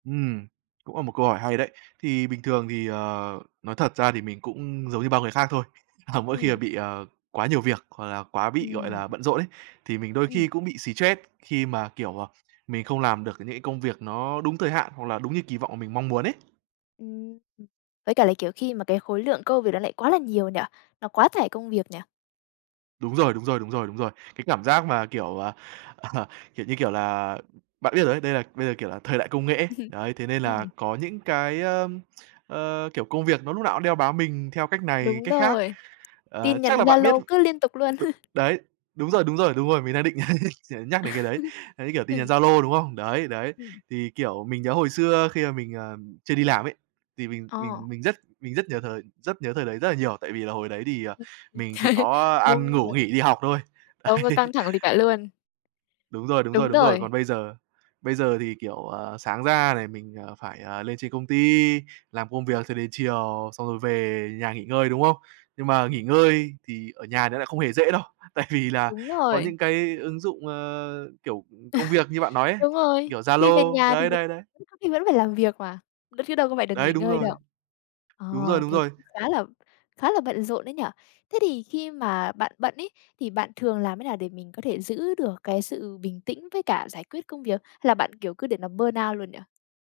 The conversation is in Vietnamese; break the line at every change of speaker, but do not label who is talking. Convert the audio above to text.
Ừm, cũng là một câu hỏi hay đấy. Thì bình thường thì, ờ, nói thật ra thì mình cũng giống như bao người khác thôi, à mỗi khi mà
Ừm.
bị, ờ, quá nhiều việc hoặc là quá bị, gọi
Ừm.
là, bận rộn ấy, thì mình đôi khi
Ừm.
cũng bị stress khi mà, kiểu, à, mình không làm được những cái công việc nó đúng thời hạn, hoặc là đúng như kỳ vọng mà mình mong muốn ấy.
Ừm, với cả là, kiểu, khi mà cái khối lượng cơ việc nó lại quá là nhiều nhỉ? Nó quá tải công việc nhỉ?
Đúng rồi, đúng rồi, đúng rồi, đúng rồi. Cái cảm giác mà, kiểu, ờ, ờ, kiểu, như kiểu là bạn biết rồi đấy, đây là bây giờ, kiểu, là thời đại công nghệ ấy, đấy, thế nên là
Ừm.
có những cái, ơ, ờ, kiểu công việc nó lúc nào cũng đeo bám mình theo cách này,
Đúng
cách khác.
rồi,
Ờ,
tin nhắn
chắc là bạn biết
Zalo cứ liên tục luôn.
đúng, đấy, đúng rồi, đúng rồi, đúng rồi, mình đang định nh nhắc đến cái đấy. Đấy, kiểu, tin nhắn
Ừm.
Zalo, đúng không? Đấy, đấy.
Ừm.
Thì, kiểu, mình nhớ hồi xưa khi mà mình, ờm, chưa đi làm ấy, thì mình
Ờ.
mình mình rất mình rất nhờ thời rất nhớ thời đấy rất là nhiều, tại vì là hồi đấy thì, ờ,
[unintelligible]
mình chỉ có
Công
ăn, ngủ,
nhận.
nghỉ, đi học thôi.
Không có
Đấy.
căng thẳng gì cả luôn.
Đúng rồi, đúng rồi,
Đúng
đúng rồi. Còn
rồi.
bây giờ bây giờ thì, kiểu, ờ, sáng ra này, mình, ờ, phải, ờ, lên trên công ty, làm công việc cho đến chiều xong rồi về nhà nghỉ ngơi, đúng không? Nhưng mà nghỉ ngơi thì ở nhà nó lại không hề dễ đâu, tại vì là
Đúng
có
rồi.
những cái ứng dụng, ờ, kiểu, ừm, công việc như bạn nói ấy,
Đúng rồi,
kiểu,
khi về
Zalo
nhà thì
đấy,
mình
đấy, đấy.
[unintelligible] có khi vẫn phải làm việc mà, đ chứ đâu có phải được
Đấy,
nghỉ
đúng
ngơi
rồi.
đâu. Ờ,
Đúng rồi, đúng
thế
rồi.
cũng khá là khá là bận rộn đấy nhỉ? Thế thì khi mà bạn bận ấy, thì bạn thường làm thế nào để mình có thể giữ được cái sự bình tĩnh với cả giải quyết công việc? Hay là bạn, kiểu, cứ để nó burn out luôn nhỉ?